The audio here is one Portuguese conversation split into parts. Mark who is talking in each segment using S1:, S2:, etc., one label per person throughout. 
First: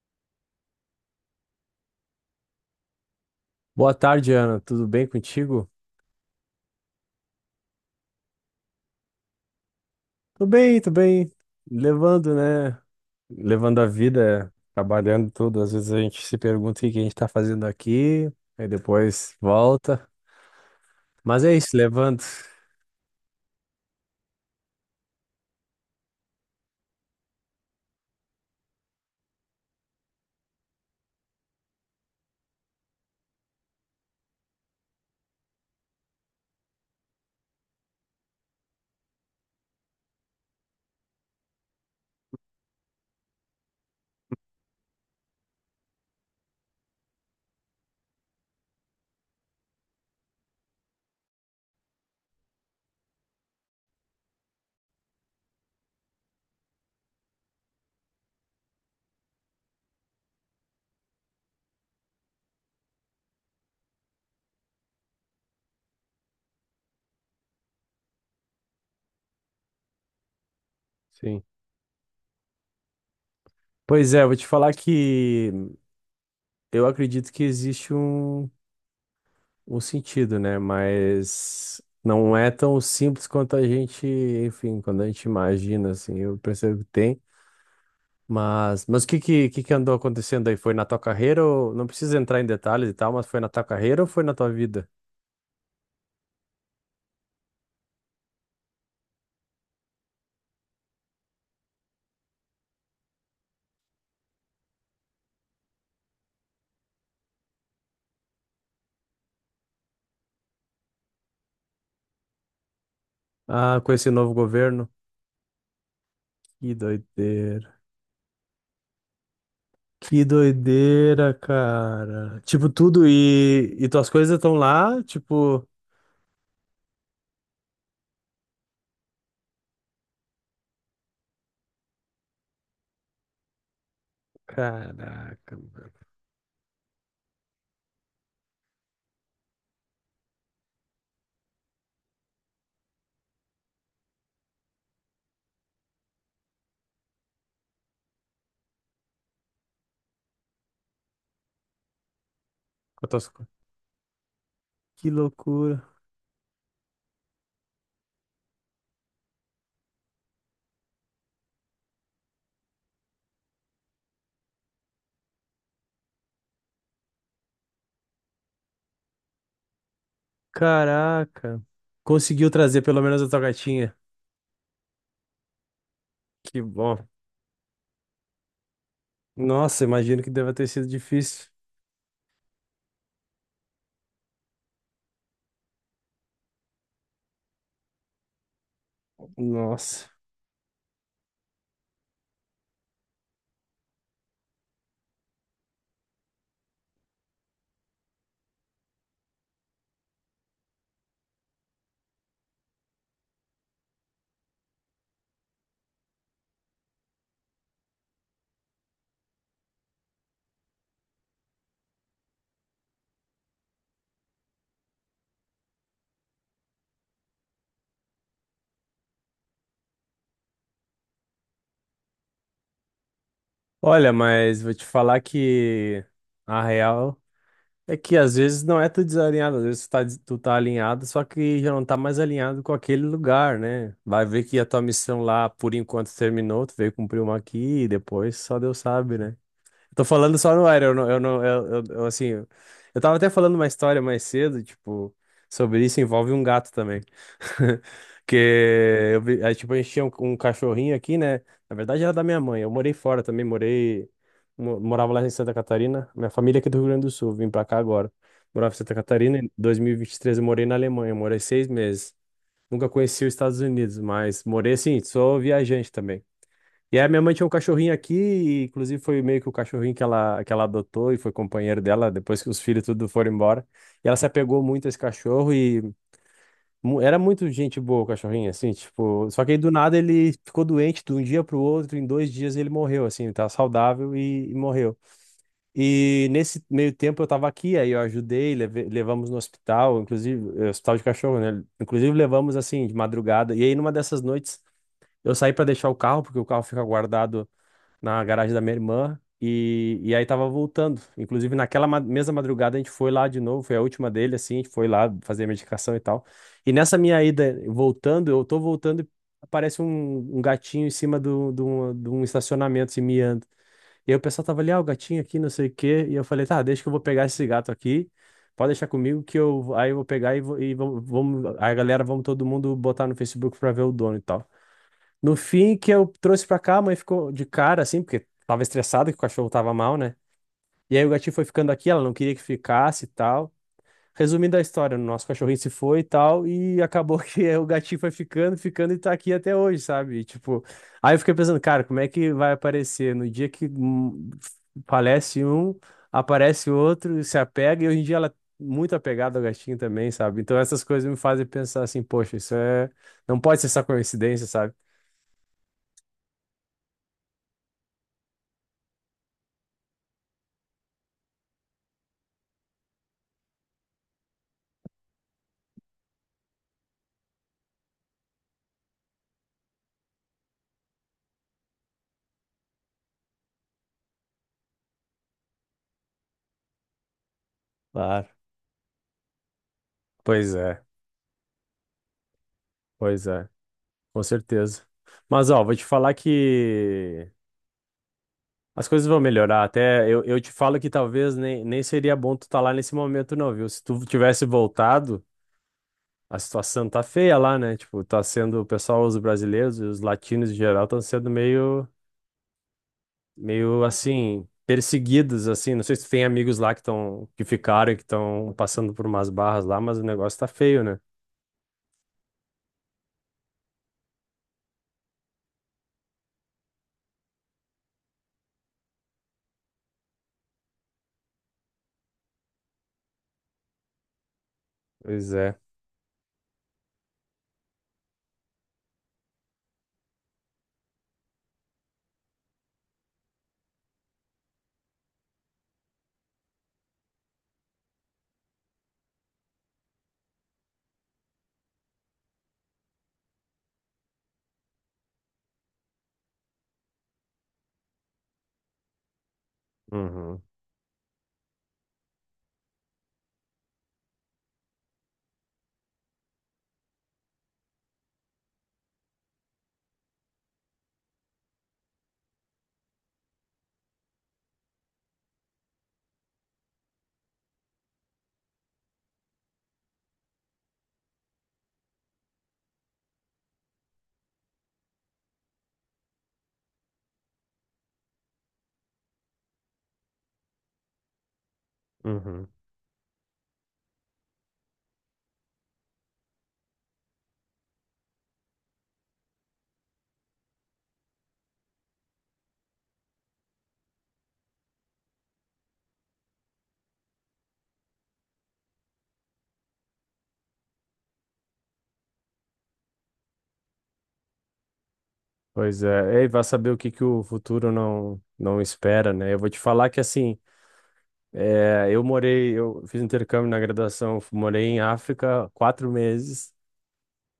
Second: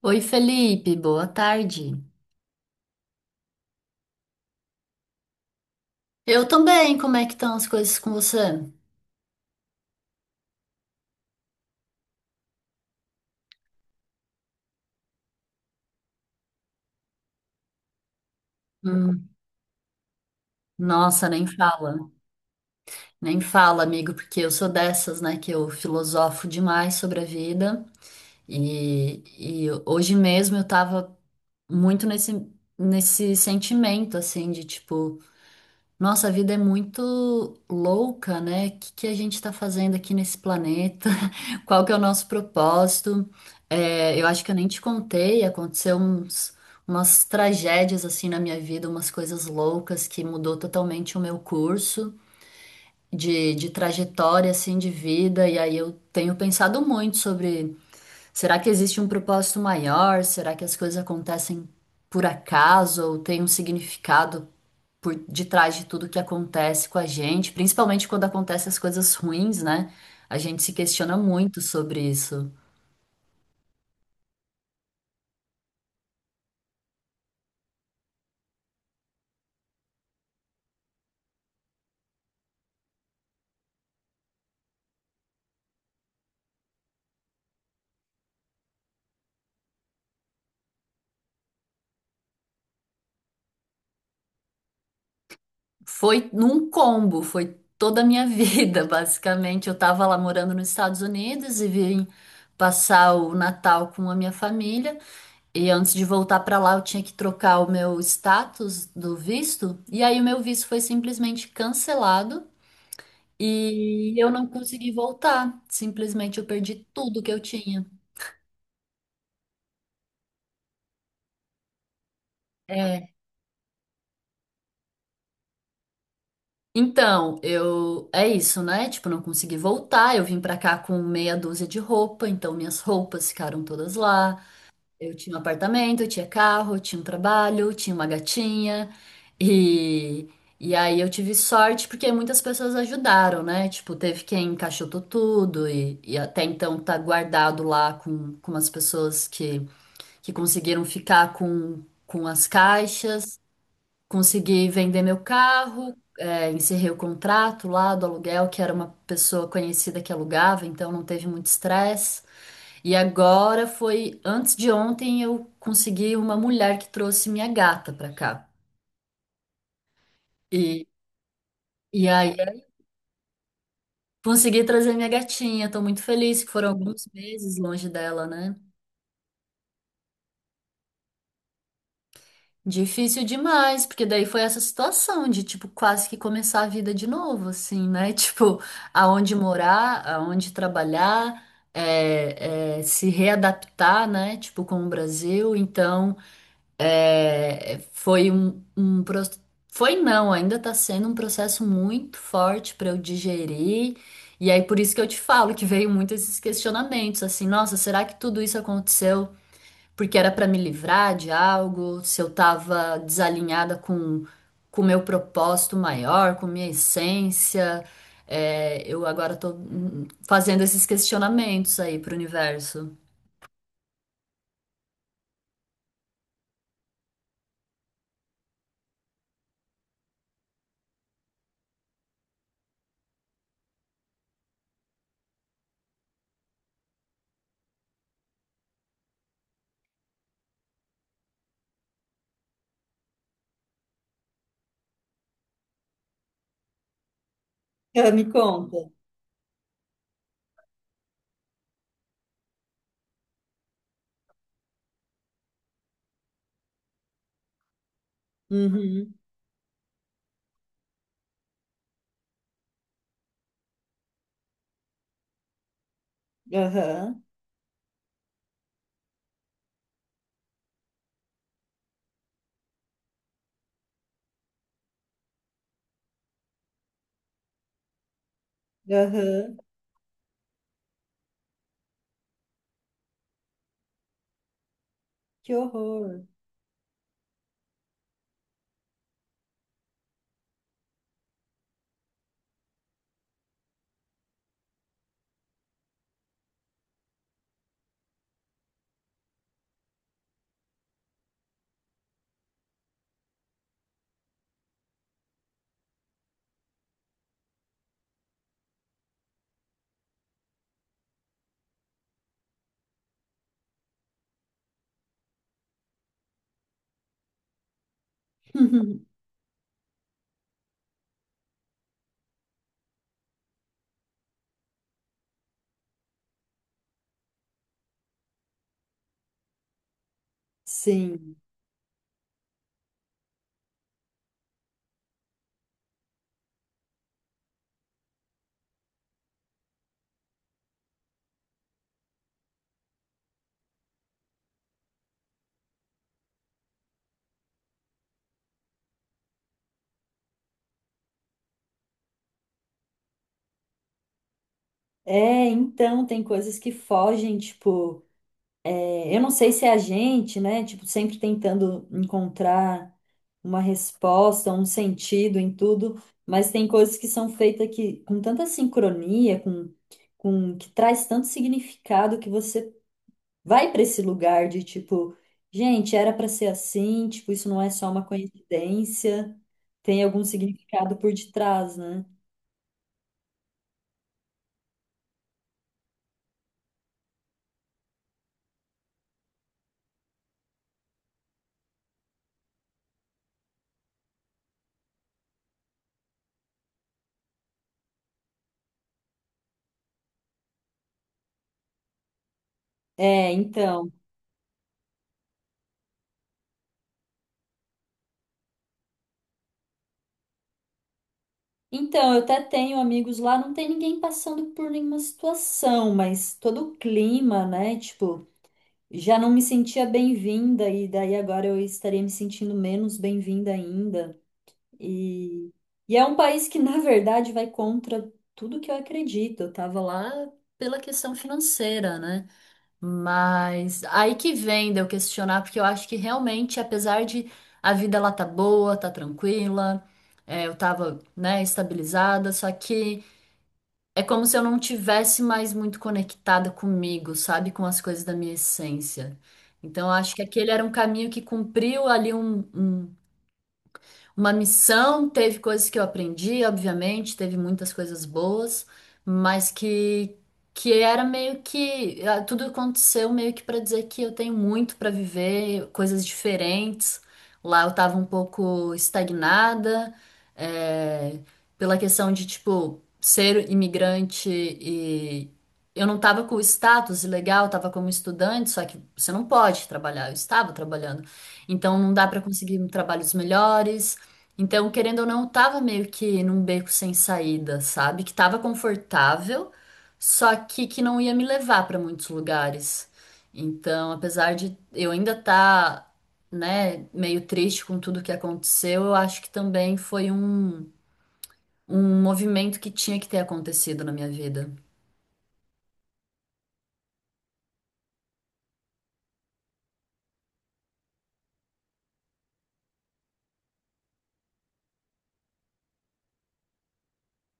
S1: Oi, Felipe, boa tarde.
S2: Boa tarde, Ana. Tudo bem contigo?
S1: Eu também, como é que estão as coisas com você?
S2: Tô bem, tô bem. Levando, né? Levando a vida, trabalhando tudo. Às vezes a gente se pergunta o que que a gente tá fazendo aqui, aí
S1: Hum,
S2: depois volta.
S1: nossa,
S2: Mas
S1: nem
S2: é isso,
S1: fala,
S2: levando.
S1: nem fala, amigo, porque eu sou dessas, né, que eu filosofo demais sobre a vida e, e hoje mesmo eu tava muito nesse sentimento, assim, de tipo, nossa, a vida é muito louca, né? O que que a gente tá fazendo aqui nesse planeta? Qual que é o nosso propósito? É, eu acho que eu nem te contei, aconteceu umas tragédias assim na minha vida, umas coisas loucas que mudou totalmente o meu curso de trajetória assim de vida. E aí eu tenho pensado muito sobre, será que existe um propósito maior? Será que as coisas acontecem por acaso ou tem um significado por detrás de tudo que acontece com a gente, principalmente quando acontecem as coisas ruins, né? A gente se questiona
S2: Sim.
S1: muito sobre isso.
S2: Pois é, vou te falar que eu acredito que existe um sentido, né? Mas não é tão simples quanto a gente, enfim, quando a gente imagina, assim, eu percebo que tem. Mas o que que andou acontecendo aí? Foi na tua carreira ou... Não precisa entrar em detalhes e tal, mas foi na tua carreira ou foi na tua vida?
S1: Foi num combo, foi toda a minha vida, basicamente. Eu tava lá morando nos Estados Unidos e vim passar o Natal com a minha família. E antes de voltar pra lá, eu tinha que trocar o meu status do visto. E aí o meu visto foi simplesmente cancelado
S2: Ah, com esse
S1: e eu
S2: novo
S1: não
S2: governo?
S1: consegui voltar. Simplesmente eu
S2: Que
S1: perdi tudo que eu
S2: doideira.
S1: tinha.
S2: Que doideira, cara. Tipo, tudo
S1: É.
S2: e tuas coisas estão lá, tipo...
S1: Então, eu é isso, né? Tipo, não consegui voltar. Eu vim pra cá com meia dúzia de roupa, então minhas roupas ficaram todas lá. Eu tinha um
S2: Caraca, mano.
S1: apartamento, eu tinha carro, eu tinha um trabalho, eu tinha uma gatinha. E, e aí eu tive sorte porque muitas pessoas ajudaram, né? Tipo, teve quem encaixotou tudo e até então tá guardado lá com as pessoas que conseguiram ficar com as
S2: Com tuas
S1: caixas.
S2: co-
S1: Consegui vender
S2: Que
S1: meu
S2: loucura.
S1: carro, é, encerrei o contrato lá do aluguel, que era uma pessoa conhecida que alugava, então não teve muito estresse. E agora foi antes de ontem eu consegui uma mulher que trouxe minha gata pra cá. E,
S2: Caraca.
S1: e aí
S2: Conseguiu trazer pelo menos a tua gatinha.
S1: consegui trazer minha gatinha. Tô muito feliz que
S2: Que
S1: foram
S2: bom.
S1: alguns meses longe dela, né?
S2: Nossa, imagino que deva ter sido difícil.
S1: Difícil demais, porque daí foi essa situação de tipo quase que começar a vida de novo, assim, né? Tipo, aonde morar,
S2: Nossa.
S1: aonde trabalhar, se readaptar, né? Tipo, com o Brasil. Então. Um foi não, ainda está sendo um processo muito forte para eu digerir. E aí por isso que eu te falo que veio muito esses questionamentos, assim, nossa, será que tudo isso aconteceu porque era para me livrar de algo? Se eu estava desalinhada com o meu propósito maior, com minha essência? É, eu agora estou fazendo esses questionamentos aí para o universo.
S2: Olha, mas vou te falar que a real é que às vezes não é tu desalinhado, às vezes tu tá alinhado, só que já não tá mais alinhado com aquele lugar, né? Vai ver que a tua missão lá, por enquanto, terminou, tu veio cumprir uma aqui e depois só Deus sabe, né? Tô falando só no ar, eu não, eu não, eu, assim, eu tava até falando uma história mais cedo, tipo, sobre isso, envolve um gato também.
S1: Ah, me
S2: Que
S1: conta.
S2: eu vi, aí, tipo, a gente tinha um cachorrinho aqui, né? Na verdade era da minha mãe, eu morei fora também, morava lá em Santa Catarina, minha família é aqui do Rio Grande do Sul, vim pra cá agora. Morava em Santa
S1: Uhum,
S2: Catarina, em 2023 eu morei na Alemanha, morei seis meses. Nunca conheci os Estados Unidos, mas morei assim, sou viajante também. E aí, minha
S1: aham,
S2: mãe tinha um cachorrinho aqui, e inclusive foi meio que o cachorrinho que ela adotou e foi companheiro dela depois que os filhos tudo foram embora. E ela se apegou muito a esse cachorro e era muito gente boa o cachorrinho, assim, tipo. Só que
S1: aham.
S2: aí do nada ele ficou doente de um dia pro outro, em dois dias ele morreu, assim, ele tava saudável e morreu.
S1: Que horror.
S2: E nesse meio tempo eu tava aqui, aí eu ajudei, levamos no hospital, inclusive, é, hospital de cachorro, né? Inclusive levamos assim, de madrugada. E aí numa dessas noites. Eu saí para deixar o carro, porque o carro fica guardado na garagem da minha irmã. E aí tava voltando. Inclusive, naquela mesma madrugada, a gente foi lá de novo. Foi a última dele, assim. A gente foi lá fazer a medicação e tal. E nessa minha ida voltando, eu tô voltando e aparece um gatinho em cima de um estacionamento, assim, miando. E aí o pessoal tava ali, ah, o gatinho aqui, não sei o quê. E eu falei, tá, deixa que eu vou pegar esse gato aqui. Pode deixar comigo que eu aí eu vou pegar e vamos, vamos. Aí a galera, vamos todo mundo botar no Facebook pra ver o dono e tal. No fim, que eu trouxe pra cá, a mãe ficou de cara, assim, porque tava estressada que o cachorro tava mal, né? E aí o gatinho
S1: Sim.
S2: foi ficando aqui, ela não queria que ficasse e tal. Resumindo a história, o nosso cachorrinho se foi e tal, e acabou que o gatinho foi ficando, ficando e tá aqui até hoje, sabe? E, tipo, aí eu fiquei pensando, cara, como é que vai aparecer? No dia que falece um, aparece outro, se apega, e hoje em dia ela é muito apegada ao gatinho também, sabe? Então essas coisas me fazem pensar assim, poxa, isso é. Não pode ser só coincidência, sabe?
S1: É, então, tem coisas que fogem, tipo, é, eu não sei se é a gente, né? Tipo, sempre tentando encontrar uma resposta, um sentido em tudo, mas tem coisas que são feitas que, com tanta sincronia, com que traz tanto significado que você vai para esse lugar de tipo, gente, era para ser assim, tipo, isso não é só uma
S2: Claro.
S1: coincidência, tem algum
S2: Pois é,
S1: significado por detrás, né?
S2: pois é, com certeza. Mas ó, vou te falar que as coisas vão melhorar. Até eu te falo que talvez nem seria bom tu estar lá nesse momento, não, viu? Se tu tivesse voltado, a situação tá feia lá, né? Tipo, tá sendo, o pessoal, os brasileiros e os latinos em geral estão sendo meio,
S1: É,
S2: meio
S1: então.
S2: assim, perseguidos, assim. Não sei se tu tem amigos lá que estão, que ficaram, e que estão passando por umas barras lá, mas o negócio tá feio, né?
S1: Então, eu até tenho amigos lá, não tem ninguém passando por nenhuma situação, mas todo o clima, né? Tipo, já não me sentia bem-vinda, e daí agora eu estaria me sentindo menos bem-vinda ainda.
S2: Pois
S1: E,
S2: é.
S1: e é um país que, na verdade, vai contra tudo que eu acredito. Eu tava lá pela questão financeira, né? Mas aí que vem de eu questionar, porque eu acho que realmente, apesar de a vida lá tá boa, tá tranquila, é, eu tava, né, estabilizada, só que é como se eu não tivesse mais muito conectada comigo, sabe, com as coisas da minha essência. Então, eu acho que
S2: Uhum,
S1: aquele era um caminho que cumpriu ali uma missão, teve coisas que eu aprendi, obviamente, teve muitas coisas boas, mas que era meio que ah, tudo aconteceu meio que para dizer que eu tenho muito para viver, coisas diferentes. Lá eu tava um pouco estagnada, é, pela questão de tipo ser imigrante e eu não tava com o status legal, eu tava como estudante, só que você não pode trabalhar, eu estava trabalhando. Então não dá para
S2: uhum.
S1: conseguir trabalhos melhores. Então, querendo ou não, eu tava meio que num beco sem saída, sabe? Que tava confortável, só que não ia me levar pra muitos lugares. Então, apesar de eu ainda tá, né, meio triste com tudo que aconteceu, eu acho que também foi um movimento que tinha que ter acontecido na minha vida.
S2: Pois é, e vai saber o que que o futuro não espera, né? Eu vou te falar que assim, eu morei, eu fiz intercâmbio na graduação, morei em África quatro meses,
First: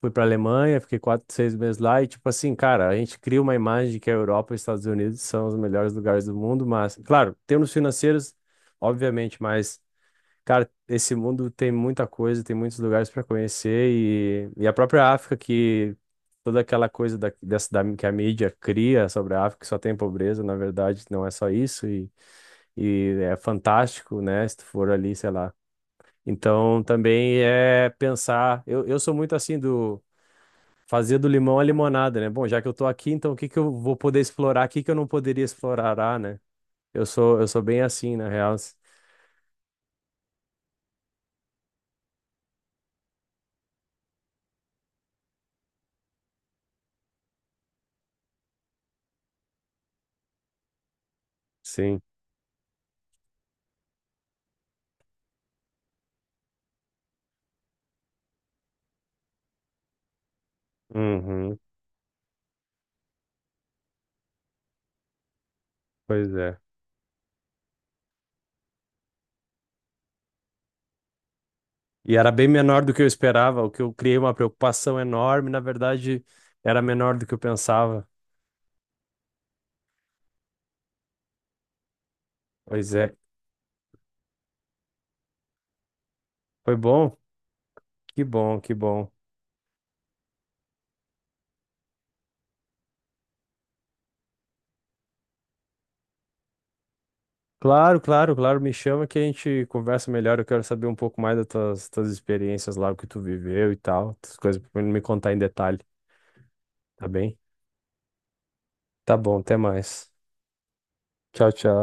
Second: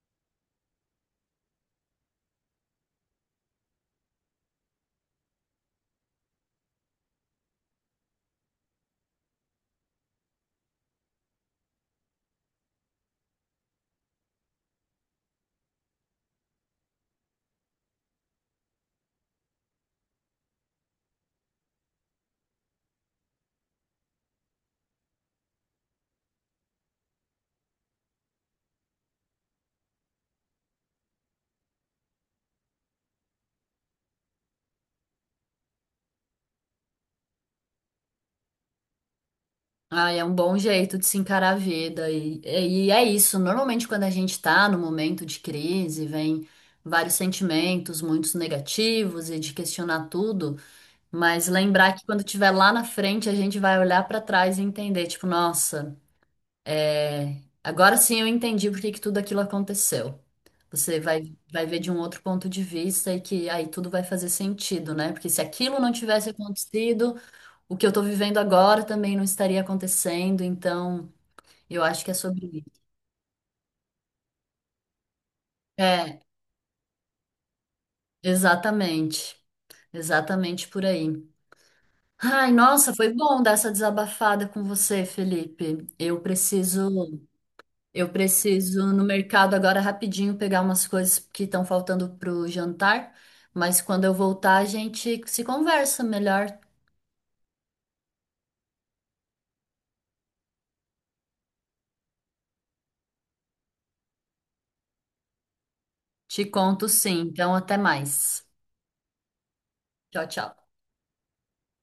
S2: fui para Alemanha, fiquei quatro, seis meses lá e tipo assim, cara, a gente cria uma imagem de que a Europa e os Estados Unidos são os melhores lugares do mundo, mas claro, termos financeiros, obviamente, mas cara, esse mundo tem muita coisa, tem muitos lugares para conhecer e a própria África que toda aquela coisa da que a mídia cria sobre a África, que só tem pobreza, na verdade não é só isso e é fantástico, né? Se tu for ali, sei lá. Então também é pensar, eu sou muito assim do fazer do limão a limonada, né? Bom, já que eu tô aqui, então o que que eu vou poder explorar, o que que eu não poderia explorar, né? Eu sou bem assim, na real.
S1: Ah, é um bom jeito de se encarar a vida. E é isso. Normalmente, quando a gente está no momento de crise, vem vários sentimentos, muitos negativos e de questionar tudo. Mas lembrar
S2: Sim.
S1: que quando estiver lá na frente, a gente vai olhar para trás e entender, tipo, nossa, é, agora sim eu entendi por que que tudo aquilo aconteceu. Você
S2: Uhum.
S1: vai ver de um outro ponto de vista e que aí tudo vai fazer sentido, né? Porque se aquilo não tivesse
S2: Pois é.
S1: acontecido o que eu tô vivendo agora também não estaria acontecendo, então eu acho que é
S2: E era
S1: sobre
S2: bem
S1: isso.
S2: menor do que eu esperava, o que eu criei uma preocupação enorme, na
S1: É,
S2: verdade, era menor do que eu pensava.
S1: exatamente. Exatamente por aí. Ai, nossa,
S2: Pois
S1: foi
S2: é,
S1: bom dar essa desabafada com você, Felipe.
S2: foi bom?
S1: Eu
S2: Que bom, que
S1: preciso no
S2: bom.
S1: mercado agora rapidinho pegar umas coisas que estão faltando pro jantar, mas quando eu voltar a gente se conversa melhor.
S2: Claro, claro, claro, me chama que a gente conversa melhor, eu quero saber um pouco mais das tuas experiências lá, o que tu viveu e tal, essas coisas, pra me contar em detalhe,
S1: Te conto
S2: tá
S1: sim.
S2: bem?
S1: Então, até mais.
S2: Tá bom, até mais.
S1: Tchau, tchau.
S2: Tchau, tchau.